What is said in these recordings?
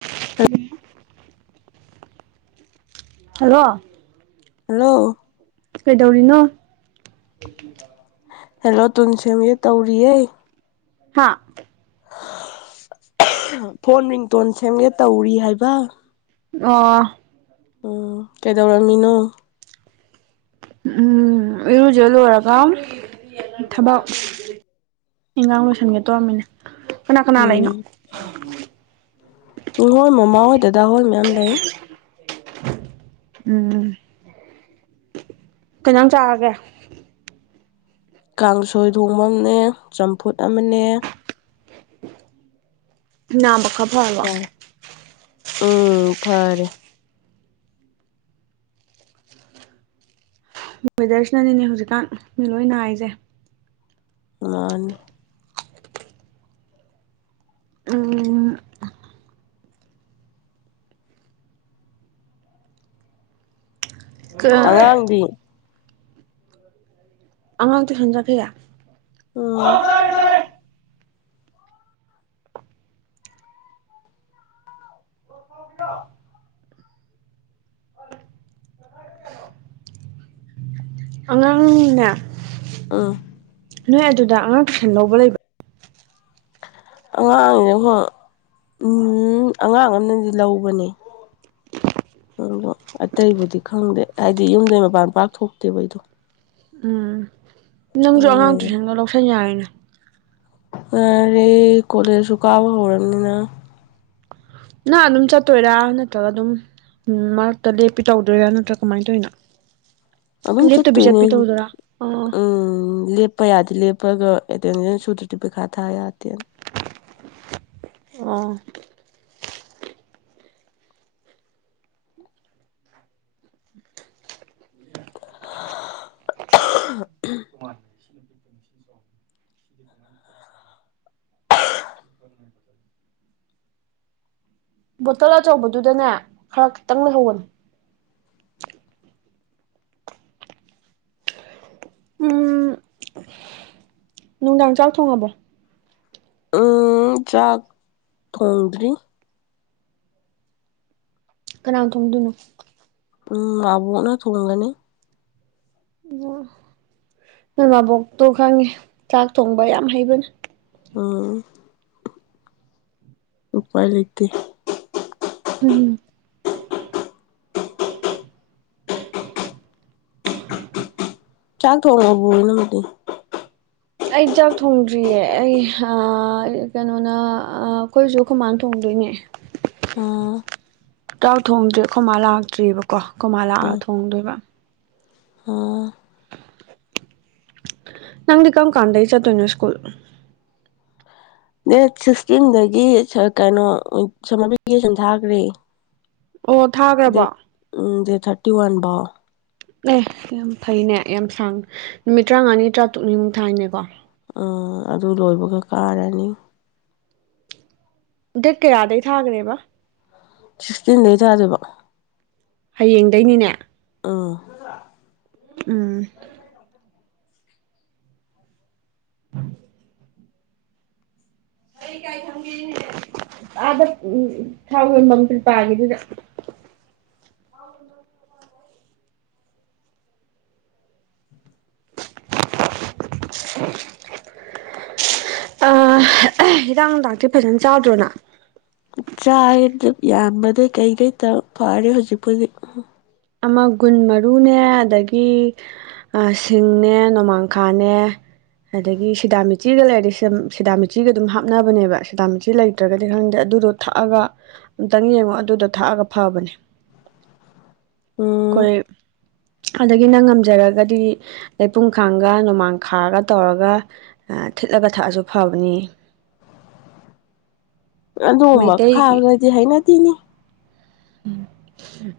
ꯍꯨꯝ hello hello ꯀꯩꯗꯧꯔꯤꯅꯣ ꯒꯩꯇꯤꯅꯥ ꯍꯦꯜꯂꯣ ꯇꯨꯟꯁꯦꯝꯒꯦ ꯇꯧꯔꯤꯌꯦ ꯍꯥꯥ ꯐꯣꯟ ꯔꯤꯡꯇꯣꯟ ꯁꯦꯝꯒꯦ ꯇꯧꯔꯤ ꯍꯥꯏꯕ ꯑꯣ ꯑꯣ ꯀꯩꯗꯧꯔꯝꯃꯤꯅꯣ ꯎꯝ ꯏꯔꯨꯖ ꯂꯣꯏꯔꯒ ꯊꯕꯛ ꯏꯟꯉꯥꯡ ꯂꯣꯏꯁꯟꯒꯦ ꯇꯧꯔꯝꯃꯤꯅꯦ ꯀꯅꯥ ꯀꯅꯥ ꯂꯩꯅꯣ ꯎꯝ [unintelligible] ꯉꯣꯃꯃꯥ ꯍꯣꯏ ꯗꯗꯥ ꯍꯣꯏ ꯃꯌꯥꯝ ꯂꯩ ꯎꯝ ꯀꯩꯉꯥꯟ ꯆꯥꯔꯒꯦ ꯀꯥꯡꯁꯣꯏ ꯊꯣꯡꯕ ꯑꯝꯅꯦ ꯆꯝꯐꯨꯠ ꯑꯃꯅꯦ ꯅꯥꯕ ꯈ ꯐꯔꯕꯣ ꯎꯝ ꯐꯔꯦ ꯋꯦꯗꯔꯁꯤꯅꯅꯤꯅꯦ ꯍꯧꯖꯤꯛꯀꯥꯟ ꯃꯤ ꯂꯣꯏ ꯅꯥꯔꯤꯖꯦ ꯉꯥꯟꯅꯦ ꯎꯝ ꯑꯉꯥꯡꯗꯤ ꯑꯉꯥꯡ ꯇꯨꯏꯁꯟ ꯆꯠꯈꯤꯌꯦ ꯎꯝ ꯑꯉꯥꯡꯅꯤꯅꯦ ꯑꯥ ꯅꯣꯏ ꯑꯗꯨꯗ ꯑꯉꯥꯡ ꯇꯨꯏꯁꯟ ꯂꯧꯕ ꯂꯩꯕ꯭ꯔꯥ ꯑꯉꯥꯡꯅꯤꯅ ꯍꯣꯏ ꯎꯝ ꯑꯉꯥꯡ ꯑꯝꯅꯗꯤ ꯂꯧꯕꯅꯦ ꯑꯗꯣ ꯑꯇꯩꯕꯨꯗꯤ ꯈꯪꯗꯦ ꯍꯥꯏꯗꯤ ꯌꯨꯝꯗꯩ ꯃꯄꯥꯟ ꯄꯥꯛ ꯊꯣꯛꯇꯦꯕ ꯑꯩꯗꯣ ꯅꯪꯖꯨ ꯑꯉꯥꯡ ꯇꯨꯏꯁꯟꯒ ꯂꯧꯁꯟ ꯌꯥꯔꯤꯅꯦ ꯌꯥꯔꯦ ꯀꯣꯂꯦꯖꯁꯨ ꯀꯥꯕ ꯍꯧꯔꯝꯅꯤꯅ ꯅꯪ ꯑꯗꯨꯝ ꯆꯠꯇꯣꯏꯔꯥ ꯅꯠꯇ꯭ꯔꯒ ꯑꯗꯨꯝ ꯃꯔꯛꯇ ꯂꯦꯞꯄꯤ ꯇꯧꯗꯣꯏꯔꯥ ꯅꯠꯇ꯭ꯔꯥ ꯀꯃꯥꯏ ꯇꯧꯏꯅꯣ [inaudible] ꯑꯗꯨꯝ ꯆꯠꯇꯣꯏꯅꯤ ꯎꯝ ꯂꯦꯞ ꯄ ꯌꯥꯗꯦ ꯂꯦꯞꯄꯒ ꯑꯦꯇꯦꯟꯗꯦꯟꯁ ꯁꯨꯗ꯭ꯔꯗꯤ ꯄꯩꯈꯥ ꯊꯥ ꯌꯥꯗꯦꯅ ꯑꯣ [inaudible] [unintelligible] [unintelligible] [inaudible] ꯕꯣꯇꯜ ꯑꯆꯧꯕꯗꯨꯗꯅꯦ ꯈꯔ ꯈꯤꯇꯪ ꯂꯩꯍꯧꯕꯅꯦ ꯎꯝ ꯅꯨꯡꯗꯥꯡ ꯆꯥꯛ ꯊꯣꯡꯉꯕꯣ ꯎꯝ ꯆꯥꯛ ꯊꯣꯡꯗ꯭ꯔꯤ ꯀꯅꯥꯅ ꯊꯣꯡꯗꯣꯏꯅꯣ ꯎꯝ ꯃꯥꯕꯣꯛꯅ ꯊꯣꯡꯒꯅꯤ ꯑꯣ ꯅꯣꯏ ꯃꯥꯕꯣꯛꯇꯣ ꯈꯪꯉꯦ ꯆꯥꯛ ꯊꯣꯡꯕ ꯌꯥꯝ ꯍꯩꯕꯅꯦ ꯎꯝ ꯎꯄꯥꯏ ꯂꯩꯇꯦ [unintelligible] ꯆꯥꯛ ꯊꯣꯡꯉꯕꯣ ꯅꯪꯗꯤ ꯑꯩ ꯆꯥꯛ ꯊꯣꯡꯗ꯭ꯔꯤꯌꯦ ꯑꯩ ꯑ ꯀꯩꯅꯣꯅ ꯑ ꯑꯈꯣꯏꯖꯨ ꯑꯈꫭꯏꯃꯥꯅ ꯊꯣꯡꯗꯣꯏꯅꯦ ꯑ ꯆꯥꯛ ꯊꯣꯡꯗ꯭ꯔꯤ ꯈꯣꯏ ꯃꯥ ꯂꯥꯛꯇ꯭ꯔꯤꯕꯀꯣ ꯈꫭꯏ ꯃꯥ ꯂꯥꯛꯑ ꯑꯥ ꯊꯣꯡꯗꯣꯏꯕ ꯑꯥ ꯅꯪꯗꯤ ꯀꯝ ꯀꯥꯟꯗꯩ ꯆꯠꯇꯣꯏꯅꯣ ꯁ꯭ꯀꯨꯜ ꯗꯦꯠ ꯁꯤꯛꯁꯇꯤꯟꯗꯒꯤ ꯁ ꯀꯩꯅꯣ ꯁꯃꯔ ꯚꯦꯀꯦꯁꯟ ꯊꯥꯒ꯭ꯔꯦ ꯑꯣ ꯊꯥꯒ꯭ꯔꯕꯣ ꯎꯝ ꯗꯦꯠ ꯊꯥꯔꯇꯤ ꯋꯥꯟ ꯕꯥꯎ ꯑꯦ ꯌꯥꯝ ꯐꯩꯅꯦ ꯌꯥꯝ ꯁꯥꯡ ꯅꯨꯃꯤꯠ ꯇ꯭ꯔꯥꯉꯥꯅꯤ ꯇ꯭ꯔꯥꯇꯨꯛꯅꯤꯃꯨꯛ ꯊꯥꯏꯅꯦꯀꯣ ꯑ ꯑꯗꯨ ꯂꯣꯏꯕꯒ ꯀꯥꯔꯅꯤ ꯗꯦꯠ ꯀꯌꯥꯗꯩ ꯊꯥꯒ꯭ꯔꯦꯕ ꯁꯤꯛꯁꯇꯤꯟ ꯗꯩ ꯊꯥꯗꯣꯏꯕ ꯍꯌꯦꯡꯗꯩꯅꯤꯅꯦ ꯑ [unintelligible] ꯎꯝ [unintelligible] ꯊꯝꯒꯦꯅꯦꯍꯦ ꯑꯥꯗ ꯎ ꯊꯥꯎ ꯌꯣꯟꯕꯝ ꯀ꯭ꯔꯤꯄꯥꯒꯤꯗꯨꯗ [unintelligible] ꯑ [unintelligible] ꯍꯤꯗꯥꯛ ꯅꯨꯡꯗꯥꯛꯇꯤ ꯐꯖꯅ ꯆꯥꯗ꯭ꯔꯣ ꯅꯪ ꯆꯥꯏ ꯗ꯭ꯔꯤꯞ ꯌꯥꯟꯕꯗꯩ ꯀꯩꯀꯩ ꯇꯧ ꯐꯔꯦ ꯍꯧꯖꯤꯛꯄꯨꯗꯤ ꯑꯃ ꯒꯨꯟ ꯃꯔꯨꯅꯦ ꯑꯗꯒꯤ ꯑ ꯁꯤꯡꯅꯦ ꯅꯣꯃꯥꯡꯈꯥꯅꯦ ꯑꯗꯒꯤ ꯁꯤꯗꯥꯃꯤꯆꯤꯒ ꯂꯩꯔꯗꯤ ꯁꯤꯗꯥꯃꯤꯆꯤꯒ ꯑꯗꯨꯝ ꯍꯥꯞꯅꯕꯅꯦꯕ ꯁꯤꯗꯥꯃꯤꯆꯤ ꯂꯩꯇ꯭ꯔꯒꯗꯤ ꯈꯪꯗꯦ ꯑꯗꯨꯗꯣ ꯊꯛꯑꯒ ꯑꯝꯇꯪ ꯌꯦꯡꯉꯣ ꯑꯗꯨꯗꯣ ꯊꯛꯑꯒ ꯐꯕꯅꯦ ꯎꯝ ꯑꯈꫭꯏ ꯑꯗꯒꯤ ꯅꯪ ꯉꯝꯖꯔꯒꯗꯤ ꯂꯩꯄꯨꯡꯈꯥꯡꯒ ꯅꯣꯃꯥꯡꯈꯥꯒ ꯇꯧꯔꯒ ꯑ ꯊꯤꯠꯂꯒ ꯊꯛꯑꯖꯨ ꯐꯕꯅꯦ ꯑꯗꯨꯒꯨꯝꯕ ꯈꯥꯕꯗꯨꯗꯤ ꯍꯩꯅꯗꯦꯅꯦ ꯎꯝ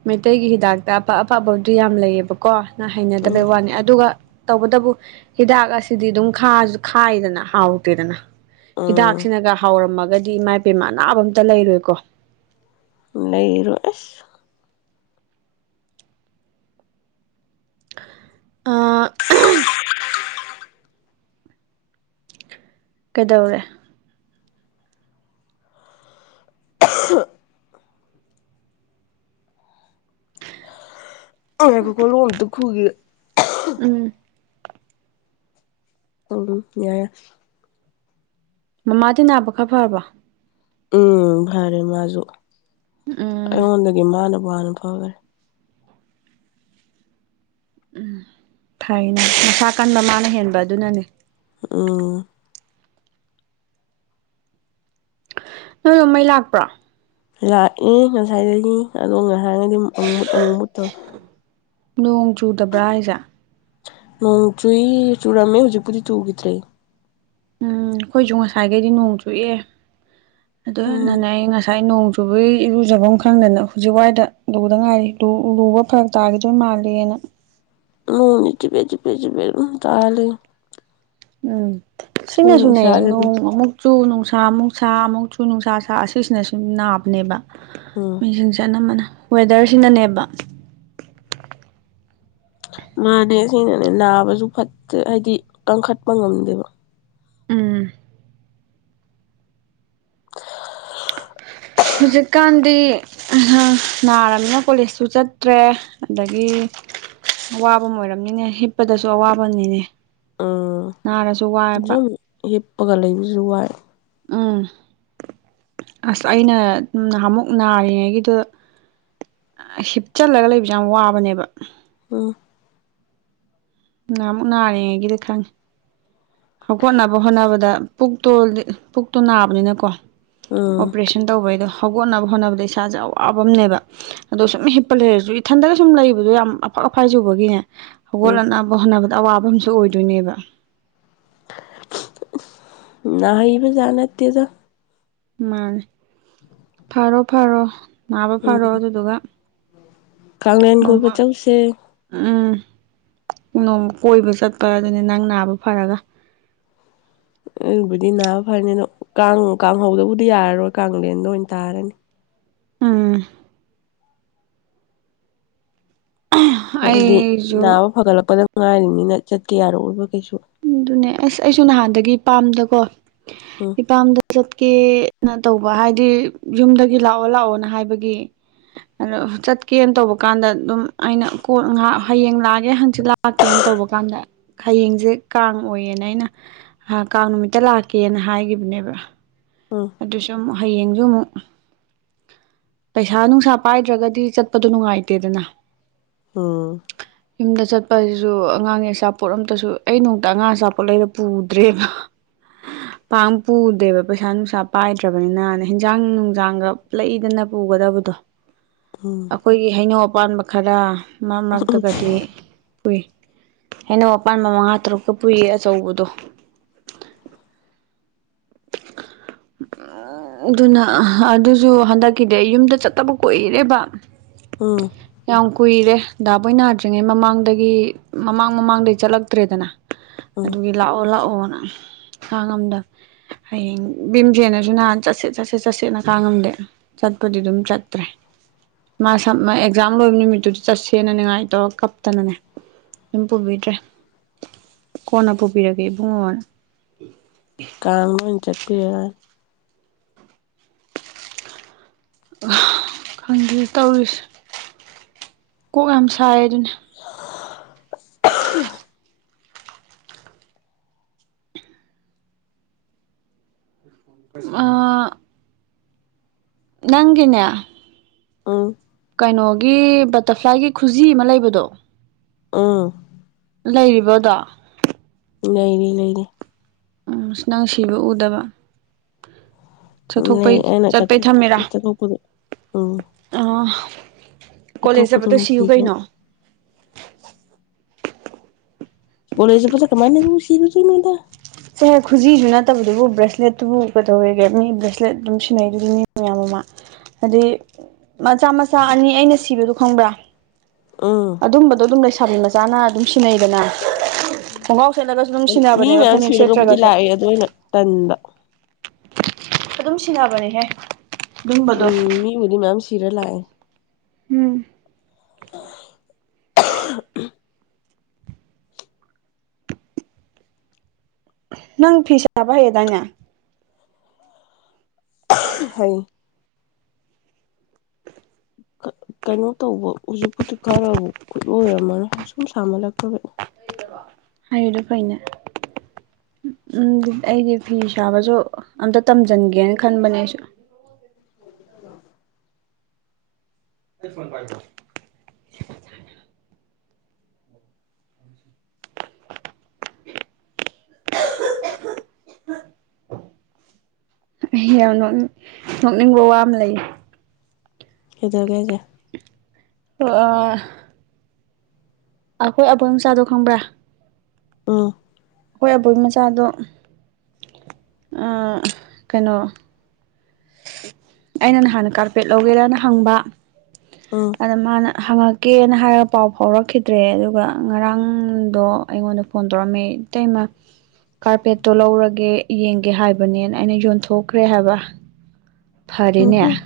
ꯃꯩꯇꯩꯒꯤ ꯍꯤꯗꯥꯛꯇ ꯑꯐ ꯑꯐꯕ [unintelligible] ꯌꯥꯝ ꯂꯩꯌꯦꯕ ꯀꯣ ꯅꯪ ꯎꯝ ꯍꯩꯅꯗꯕꯩ ꯋꯥꯅꯤ ꯑꯗꯨꯒ ꯇꯧꯕꯇꯕꯨ ꯍꯤꯗꯥꯛ ꯑꯁꯤꯗꯤ ꯑꯗꯨꯝ ꯈꯥꯁꯨ ꯈꯥꯏꯗꯅ ꯍꯥꯎꯇꯦꯗꯅ ꯎꯝ ꯍꯤꯗꯥꯛꯁꯤꯅꯒ ꯍꯥꯎꯔꯝꯃꯒꯗꯤ ꯏꯃꯥꯏ ꯄꯦꯝꯃ ꯑꯅꯥꯕ ꯑꯝꯇ ꯂꯩꯔꯣꯏꯀꯣ ꯂꯩꯔꯣꯏ ꯑ ꯀꯩꯗꯧꯔꯦ [unintelligible] ꯉꯥꯏꯈꯣꯀꯣ ꯂꯣꯑꯝꯇ ꯈꯨꯒꯤꯒꯦ ꯎꯝ [unintelligible] ꯃꯃꯥꯗꯤ ꯅꯥꯕ ꯈꯔ ꯐꯕꯣ ꯎꯝ ꯐꯔꯦ ꯃꯥꯖꯨ ꯎꯝ ꯑꯩꯉꯣꯟꯗꯒꯤ ꯃꯥꯅꯕꯨ ꯍꯥꯅ ꯐꯒ꯭ꯔꯦ ꯎꯝ ꯐꯩꯅꯦ ꯃꯁꯥ ꯀꯟꯕ ꯃꯥꯅ ꯍꯦꯟꯕ ꯑꯗꯨꯅꯅꯦ ꯎꯝ ꯅꯣꯏ ꯔꯣꯝ ꯃꯩ ꯂꯥꯛꯄ꯭ꯔꯣ ꯂꯥꯛꯏ ꯉꯁꯥꯏꯗꯒꯤ ꯑꯗꯣ ꯉꯍꯥꯡꯒꯩꯗꯤ ꯑꯃꯨꯛ ꯑꯃꯨꯛ ꯑꯃꯨꯛ ꯃꯨꯠ ꯇꯧꯔꯦ ꯅꯣꯡ ꯆꯨꯗꯕ꯭ꯔꯥ ꯍꯥꯏꯁꯦ ꯅꯣꯡ ꯆꯨꯏ ꯆꯨꯔꯝꯃꯦ ꯍꯧꯖꯤꯛꯄꯨꯗꯤ ꯆꯨꯈꯤꯗ꯭ꯔꯦ ꯎꯝ ꯑꯩꯈꯣꯏꯁꯨ ꯉꯁꯥꯏꯈꯩꯗꯤ ꯅꯣꯡ ꯆꯨꯑꯦ ꯑꯗꯨ ꯎꯝ ꯅꯅꯦ ꯑꯩ ꯉꯁꯥꯏ ꯅꯣꯡ ꯆꯨꯕꯒꯤ ꯏꯔꯨꯖꯐꯝ ꯈꯪꯗꯅ ꯍꯧꯖꯤꯛ ꯋꯥꯏꯗ ꯂꯨꯗ ꯉꯥꯏꯔꯤ ꯂꯨꯕ ꯐꯔꯛ ꯇꯥꯈꯤꯗꯣꯏ ꯃꯥꯂꯦꯅ ꯅꯣꯡꯅꯤ ꯆꯤꯐꯦꯠ ꯆꯤꯐꯦꯠ ꯆꯤꯐꯦꯠ ꯑꯗꯨꯝ ꯇꯥꯔ ꯂꯩꯌꯦ ꯎꯝ ꯑꯗꯨꯅ ꯁꯤꯅꯁꯨꯅꯦ ꯏꯁꯥꯁꯦ ꯅꯣꯡ ꯑꯗꯨꯝ ꯑꯃꯨꯛ ꯆꯨ ꯅꯨꯡꯁꯥ ꯑꯃꯨꯛ ꯁꯥ ꯑꯃꯨꯛ ꯆꯨ ꯅꯨꯡꯁꯥ ꯁꯥ ꯑꯁꯤꯁꯤꯅ ꯁꯨꯝ ꯅꯥꯕꯅꯦꯕ ꯎꯝ ꯃꯤꯁꯤꯡꯁꯦ ꯑꯅꯝꯕꯅ ꯋꯦꯗꯔꯁꯤꯅꯅꯦꯕ ꯃꯥꯅꯦ ꯁꯤꯅꯅꯦ ꯅꯥꯕꯁꯨ ꯐꯠꯇꯦ ꯍꯥꯏꯗꯤ ꯀꯪꯈꯠꯄ ꯉꯝꯗꯦꯕ ꯎꯝ ꯍꯧꯖꯤꯛꯀꯥꯟꯗꯤ ꯅꯥꯔꯕꯅꯤꯅ ꯀꯣꯂꯦꯖꯁꯨ ꯆꯠꯇ꯭ꯔꯦ ꯑꯗꯒꯤ ꯑꯋꯥꯕ ꯑꯣꯏꯔꯝꯅꯤꯅꯦ ꯍꯤꯞꯄꯗꯁꯨ ꯑꯋꯥꯕꯅꯤꯅꯦ ꯎꯝ ꯅꯥꯔꯁꯨ ꯋꯥꯏꯕ ꯁꯨꯝ ꯍꯤꯞꯄꯒ ꯂꯩꯕꯁꯨ ꯋꯥꯏ ꯎꯝ ꯑꯁ ꯑꯩꯅ ꯅꯍꯥꯟꯃꯨꯛ ꯅꯥꯔꯤꯉꯩꯒꯤꯗꯨꯗ ꯍꯤꯞꯆꯜꯂꯒ ꯂꯩꯕꯁꯦ ꯌꯥꯝ ꯋꯥꯕꯅꯦꯕ ꯎꯝ ꯅꯍꯥꯟꯃꯨꯛ ꯅꯥꯔꯤꯉꯩꯒꯤꯗ ꯈꯪꯉꯦ ꯍꯧꯒꯠꯅꯕ ꯍꯣꯠꯅꯕꯗ ꯄꯨꯛꯇꯣ ꯄꯨꯛꯇꯣ ꯅꯥꯕꯅꯤꯅꯀꯣ ꯎꯝ ꯑꯣꯄꯔꯦꯁꯟ ꯇꯧꯕꯩꯗꯣ ꯍꯧꯒꯠꯅꯕ ꯍꯣꯠꯅꯕꯗ ꯏꯁꯥꯁꯦ ꯑꯋꯥꯕ ꯑꯃꯅꯦꯕ ꯑꯗꯣ ꯁꯨꯝ ꯍꯤꯞꯄ ꯂꯩꯔꯁꯨ ꯏꯊꯟꯗꯒ ꯁꯨꯝ ꯂꯩꯕꯗꯣ ꯌꯥꯝ ꯑꯐꯛ ꯑꯐꯥꯏ ꯆꯨꯕꯒꯤꯅꯦ ꯎꯝ ꯍꯧꯒꯠꯂ ꯅꯥ ꯍꯣꯠꯅꯕꯗ ꯑꯋꯥꯕ ꯑꯃꯁꯨ ꯑꯣꯏꯗꯣꯏꯅꯦꯕ ꯅꯥꯍꯩꯕꯖꯥꯠ ꯅꯠꯇꯦꯗ ꯃꯥꯅꯦ ꯐꯥꯔꯣ ꯐꯥꯔꯣ ꯅꯥꯕ ꯎꯝ ꯐꯔꯣ ꯑꯗꯨꯗꯨꯒ ꯀꯥꯡꯂꯦꯟ ꯀꯣꯏꯕ ꯅꯣꯡꯃ ꯆꯧꯁꯦ ꯎꯝ ꯅꯣꯡ ꯀꯣꯏꯕ ꯆꯠꯄ ꯑꯗꯨꯅꯤ ꯅꯪ ꯅꯥꯕ ꯐꯔꯒ ꯑꯗꯨꯕꯨꯗꯤ ꯅꯥꯕ ꯐꯔꯅꯤ ꯑꯗꯣ ꯀꯥꯡ ꯀꯥꯡꯍꯧꯗꯕꯨꯗꯤ ꯌꯥꯔꯔꯣꯏ ꯀꯥꯡꯂꯦꯟꯗ ꯑꯣꯏꯅ ꯇꯥꯔꯅꯤ ꯎꯝ ꯑꯗꯨꯗꯤ ꯑꯩꯁꯨ ꯅꯥꯕ ꯐꯒꯠꯂꯛꯄꯗ ꯉꯥꯏꯔꯤꯅꯤꯅ ꯆꯠꯀꯦ ꯌꯥꯔꯛꯑꯣꯏꯕ ꯀꯩꯁꯨ ꯑꯗꯨꯅꯦ ꯑꯁ ꯑꯩꯁꯨ ꯅꯍꯥꯟꯗꯒꯤ ꯄꯥꯝꯗꯀꯣ ꯎꯝ ꯏꯄꯥꯝꯗ ꯆꯠꯀꯦꯅ ꯇꯧꯕ ꯍꯥꯏꯗꯤ ꯌꯨꯝꯗꯒꯤ ꯂꯥꯛꯑꯣ ꯂꯥꯛꯑꯣꯅ ꯍꯥꯏꯕꯒꯤ ꯑꯗꯣ ꯆꯠꯀꯦꯅ ꯇꯧꯕ ꯀꯥꯟꯗ ꯑꯗꯨꯝ ꯑꯩꯅ ꯀꯣ ꯉꯥꯏꯍꯥꯛ ꯍꯌꯦꯡ ꯂꯥꯛꯑꯒꯦ ꯍꯪꯆꯤꯠ ꯂꯛ ꯂꯥꯛꯀꯦꯅ ꯇꯧꯕ ꯀꯥꯟꯗ ꯍꯌꯦꯡꯖꯦ ꯀꯥꯡ ꯑꯣꯏꯌꯦꯅ ꯑꯩꯅ ꯍꯥ ꯀꯥꯡ ꯅꯨꯃꯤꯠꯇ ꯂꯥꯛꯀꯦꯅ ꯍꯥꯏꯒꯤꯕꯅꯦꯕ ꯎꯝ ꯑꯗꯨꯁꯨ ꯑꯃꯨꯛ ꯍꯌꯦꯡꯁꯨ ꯑꯃꯨꯛ ꯄꯩꯁꯥ ꯅꯨꯡꯁꯥ ꯄꯥꯏꯗ꯭ꯔꯒꯗꯤ ꯆꯠꯄꯗꯣ ꯅꯨꯡꯉꯥꯏꯇꯦꯗꯅ ꯎꯝ ꯌꯨꯝꯗ ꯆꯠꯄ ꯑꯁꯤꯁꯨ ꯑꯉꯥꯡꯒꯤ ꯑꯆꯥꯄꯣꯠ ꯑꯝꯇꯁꯨ ꯑꯩ ꯅꯣꯡꯇ ꯑꯉꯥꯡ ꯑꯆꯥꯄꯣꯠꯂꯩꯔ ꯄꯨꯗ꯭ꯔꯦꯕ ꯄꯥꯛ ꯄꯨꯗꯦꯕ ꯄꯩꯁꯥ ꯅꯨꯡꯁꯥ ꯄꯥꯏꯗ꯭ꯔꯕꯅꯤꯅꯥꯅ ꯍꯦꯟꯖꯥꯡ ꯅꯨꯡꯖꯥꯡꯒ ꯂꯩꯗꯅ ꯄꯨꯒꯗꯕꯗꯣ [inaudible] ꯎꯝ ꯑꯩꯈꯣꯏꯒꯤ ꯍꯩꯅꯧ ꯑꯄꯥꯟꯕ ꯈꯔ ꯃꯔꯛ ꯃꯔꯛꯇꯒꯗꯤ ꯄꯨꯏ ꯍꯩꯅꯧ ꯑꯄꯥꯟꯕ ꯃꯉꯥ ꯇꯔꯨꯛꯇꯣ ꯄꯨꯨꯏꯌꯦ ꯑꯆꯧꯕꯗꯣ [unintelligible] ꯑꯥ ꯑꯗꯨꯅ ꯑꯗꯨꯁꯨ ꯍꯟꯗꯛꯀꯤꯗꯤ ꯌꯨꯝꯗ ꯆꯠꯇꯕ ꯀꯨꯏꯔꯦꯕ ꯎꯝ ꯌꯥꯝ ꯀꯨꯏꯔꯦ ꯗꯥꯕꯣꯢ ꯅꯥꯗ꯭ꯔꯤꯉꯩ ꯃꯃꯥꯡꯗꯒꯤ ꯃꯃꯥꯡ ꯃꯃꯥꯡꯗꯒꯤ ꯆꯠꯂꯛ ꯇ꯭ꯔꯦꯗꯅ ꯎꯝ ꯑꯗꯨꯒꯤ ꯂꯥꯛꯑꯣ ꯂꯥꯛꯑꯣꯅ ꯈꯥꯡꯉꯝꯗꯃꯦ ꯍꯌꯦꯡ ꯕꯤꯝꯖꯦꯟꯅꯁꯨ ꯅꯍꯥꯟ ꯆꯠꯁꯦ ꯆꯠꯁꯦ ꯆꯠꯁꯦꯅ ꯈꯥꯡꯉꯝꯗꯦ ꯆꯠꯄꯗꯤ ꯑꯗꯨꯝ ꯆꯠꯇ꯭ꯔꯦ ꯃꯥ ꯁꯝ ꯃꯦ ꯑꯦꯛꯖꯥꯝ ꯂꯣꯏꯕ ꯅꯨꯃꯤꯠꯇꯨꯗ ꯆꯠꯁꯦꯅ ꯅꯤꯉꯥꯏ ꯇꯧꯔꯒ ꯀꯞꯇꯅꯅꯦ ꯑꯗꯨꯝ ꯄꯨꯕꯤꯗ꯭ꯔꯦ ꯀꯣꯟꯅ ꯄꯨꯕꯤꯔꯒꯦ ꯏꯕꯨꯡꯉꯣꯅ ꯀꯥꯡꯗ ꯑꯣꯏꯅ ꯆꯠꯄꯤꯔ ꯍꯥ ꯈꯪꯗꯦ ꯇꯧꯔꯤꯁꯦ ꯀꯣꯛ ꯌꯥꯝ ꯁꯥꯏ ꯑꯗꯨꯅꯤ [unintelligible] ꯑ ꯅꯪꯒꯤꯅꯦ ꯎꯝ ꯀꯩꯅꯣꯒꯤ ꯕꯇꯔꯐ꯭ꯂꯥꯏꯒꯤ ꯈꯨꯖꯤ ꯑꯃ ꯂꯩꯕꯗꯣ ꯎꯝ ꯂꯩꯔꯤꯕ ꯑꯗꯣ ꯂꯩꯔꯤ ꯂꯩꯔꯤ ꯎꯝ ꯅꯪ ꯁꯤꯕ ꯎꯗꯕ ꯂꯩ ꯆꯠꯊꯣꯛꯄꯩ ꯑꯩꯅ ꯆꯠꯄꯩ ꯊꯝꯃꯦꯔꯥ ꯆꯠꯊꯣꯛ ꯆꯠꯊꯣꯛꯄꯗ ꯎꯝ ꯑ ꯀꯣꯂꯦꯖ ꯆꯠꯊꯣꯛꯄꯗ ꯆꯠꯄꯗ ꯑꯣꯏꯅ ꯁꯤꯌꯨ ꯊꯤꯒ꯭ꯔꯅꯤ ꯀꯩꯅꯣ [unintelligible] ꯆꯥꯍꯦ ꯈꯨꯖꯤꯖꯨ ꯅꯠꯇꯕꯗꯨꯕꯨ ꯕ꯭ꯔꯦꯁꯂꯦꯠꯇꯨꯕꯨ ꯀꯩꯗꯧꯋꯦꯒꯦ ꯃꯤ ꯕ꯭ꯔꯦꯁꯂꯦꯠ ꯑꯗꯨꯝ ꯁꯤꯟꯅꯩ ꯑꯗꯨꯗꯤ ꯃꯤ ꯃꯌꯥꯝ ꯑꯃ ꯑꯗꯨꯏ ꯃꯆꯥ ꯃꯆꯥ ꯑꯅꯤ ꯑꯩꯅ ꯁꯤꯕꯗꯣ ꯈꯪꯕ꯭ꯔꯥ ꯎꯝ ꯑꯗꯨꯝꯕꯗꯣ ꯑꯗꯨꯝ ꯂꯩꯁꯥꯕꯤ ꯃꯆꯥꯅ ꯑꯗꯨꯝ ꯁꯤꯟꯅꯩꯗꯅ ꯈꯣꯡꯒ꯭ꯔꯥꯎ ꯁꯦꯠꯂꯒꯁꯨ ꯑꯗꯨꯝ ꯃꯤ ꯁꯤꯟꯅꯕꯅꯦꯕ ꯃꯌꯥꯝ ꯐꯅꯦꯛ ꯁꯤꯔꯒꯕꯨꯗꯤ ꯁꯦꯠꯇ꯭ꯔꯒꯁꯨ ꯂꯥꯛꯑꯦ ꯑꯗꯨ ꯑꯩꯅ ꯇꯟꯕ ꯑꯗꯨꯝ ꯁꯤꯟꯅꯕꯅꯤꯍꯦ ꯑꯗꯨꯨꯝꯕꯗꯣ ꯑꯩꯕꯨꯗꯤ ꯃꯌꯥꯝ ꯁꯤꯔ ꯂꯥꯛꯑꯦ ꯎꯝ [unintelligible] ꯅꯪ ꯐꯤꯁꯥꯕ ꯍꯩꯔꯦꯗꯥꯢꯅꯦ ꯍꯩ ꯀꯩꯅꯣ ꯇꯧꯕ ꯍꯧꯖꯤꯛꯄꯨꯗꯤ ꯈꯔꯕꯨ ꯈꯨꯠꯂꯣꯏꯔꯝꯃꯅ ꯁꯨꯝ ꯁꯥꯃꯜꯂꯛꯄꯒꯤ ꯍꯩꯔꯤꯗꯨ ꯐꯩꯅ ꯎꯝ ꯑꯩꯗꯤ ꯐꯤ ꯁꯥꯕꯁꯨ ꯑꯝꯇ ꯇꯝꯁꯤꯟꯒꯦꯅ ꯈꯟꯕꯅꯦ ꯑꯩꯁꯨ ꯑꯩ ꯐꯣꯟ ꯄꯥꯢꯕꯔꯣ [unintelligible] ꯑꯩ ꯌꯥꯝ ꯅꯣꯛꯅꯤꯡ ꯅꯣꯛꯅꯤꯡꯕ ꯋꯥ ꯑꯃ ꯂꯩ ꯀꯩꯗꯩꯔꯒꯦ ꯍꯥꯏꯖꯦ ꯍꯣꯢ ꯑ ꯑꯩꯈꯣꯏ ꯑꯗꯣꯝ ꯆꯥꯗꯣ ꯈꯪꯕ꯭ꯔꯥ ꯎꯝ ꯑꯩꯈꯣꯏ ꯑꯕꯣꯏ ꯃꯆꯥꯗꯣ ꯑ ꯀꯩꯅꯣ ꯑꯩꯅ ꯅꯍꯥꯟ ꯀꯥꯔꯄꯦꯠ ꯂꯧꯒꯦꯔꯅ ꯍꯪꯕ ꯎꯝ ꯑꯗ ꯃꯥꯅ ꯍꯪꯉꯛꯀꯦꯅ ꯍꯥꯏꯔꯒ ꯄꯥꯎ ꯐꯥꯎꯔꯛꯈꯤꯗ꯭ꯔꯦ ꯑꯗꯨꯒ ꯉꯔꯥꯡꯗꯣ ꯑꯩꯉꯣꯟꯗ ꯐꯣꯟ ꯇꯧꯔꯛ ꯑꯝꯃꯦ ꯑꯇꯩꯃ ꯀꯥꯔꯄꯦꯠꯇꯣ ꯂꯧꯔꯒꯦ ꯌꯦꯡꯒꯦ ꯍꯥꯏꯕꯅꯦꯅ ꯑꯩꯅ ꯌꯣꯟꯊꯣꯛꯈ꯭ꯔꯦ ꯍꯥꯏꯕ ꯐꯔꯦꯅꯦ ꯎꯝꯍꯨꯝ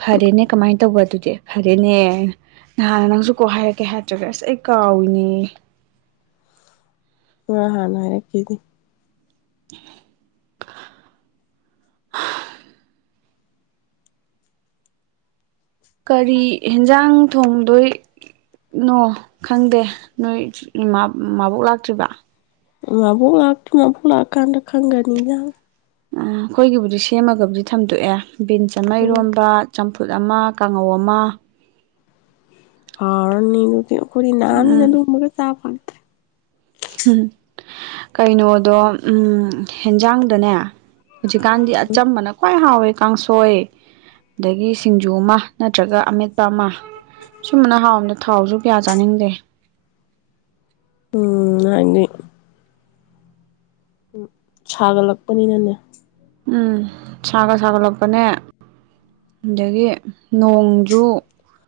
ꯐꯔꯦꯅꯦ ꯀꯃꯥꯏ ꯇꯧꯕ ꯑꯗꯨꯗꯤ ꯐꯔꯦꯅꯦ ꯅꯍꯥꯟꯅ ꯅꯪꯁꯨ ꯀꯣꯛ ꯍꯥꯏꯔꯛꯀꯦ ꯍꯥꯏꯇ꯭ꯔꯒ ꯑꯁ ꯑꯩ ꯀꯥꯎꯔꯤꯅꯦꯌꯦ ꯉ ꯍꯥꯟ ꯍꯥꯏꯔꯛꯈꯤꯗꯤ [unintelligible] ꯀꯔꯤ ꯍꯦꯟꯖꯥꯡ ꯊꯣꯡꯗꯣꯏ ꯅꯣ ꯈꯪꯗꯦ ꯅꯣꯏꯃꯥ ꯃꯕꯣꯛ ꯂꯥꯛꯇ꯭ꯔꯤꯕ ꯃꯥꯕꯣꯛ ꯂꯥꯛꯇꯤ ꯃꯥꯕꯣꯛ ꯂꯑ ꯀꯥꯟꯗ ꯈꯪꯒꯅꯤ ꯏꯟꯖꯥꯡ ꯑ ꯈꯣꯏꯒꯤꯕꯨꯗꯤ ꯁꯦꯝꯃꯒꯕꯨꯗꯤ ꯊꯝꯗꯣꯛꯑꯦ ꯕꯤꯟꯁ ꯑꯃ ꯎꯝ ꯢꯔꯣꯝꯕ ꯆꯝꯐꯨꯠ ꯑꯃ ꯀꯥꯡꯉꯧ ꯑꯃ ꯍꯥꯎꯔꯅꯤꯗꯨꯗꯤ ꯈꯣꯏꯗꯤ ꯅꯥꯅꯤꯅ ꯎꯝ ꯑꯗꯨꯝꯕꯒ ꯆꯥꯕ ꯐꯪ ꯎꯝ ꯀꯩꯅꯣꯗꯣ ꯎꯝ ꯍꯦꯟꯖꯥꯡꯗꯅꯦ ꯍꯧꯖꯤꯛꯀꯥꯟꯗꯤ ꯑꯆꯝꯕꯅ ꯈ꯭ꯋꯥꯏ ꯍꯥꯎꯋꯦ ꯀꯥꯡꯁꯣꯏ ꯗꯒꯤ ꯁꯤꯡꯖꯨ ꯑꯃ ꯅꯠꯇ꯭ꯔꯒ ꯑꯃꯦꯠꯄ ꯑꯃ ꯁꯨꯝꯕꯅ ꯍꯥꯎꯝꯗ ꯊꯥꯎꯖꯨ ꯀ꯭ꯌ ꯆꯥꯅꯤꯡꯗꯦ ꯎꯝ [unintelligible] ꯁꯥꯒꯠꯂꯛꯄꯅꯤꯅꯅꯦ ꯎꯝ ꯁꯥꯒ ꯁꯥꯒꯠꯂꯛꯄꯅꯦ ꯗꯒꯤ ꯅꯣꯡꯖꯨ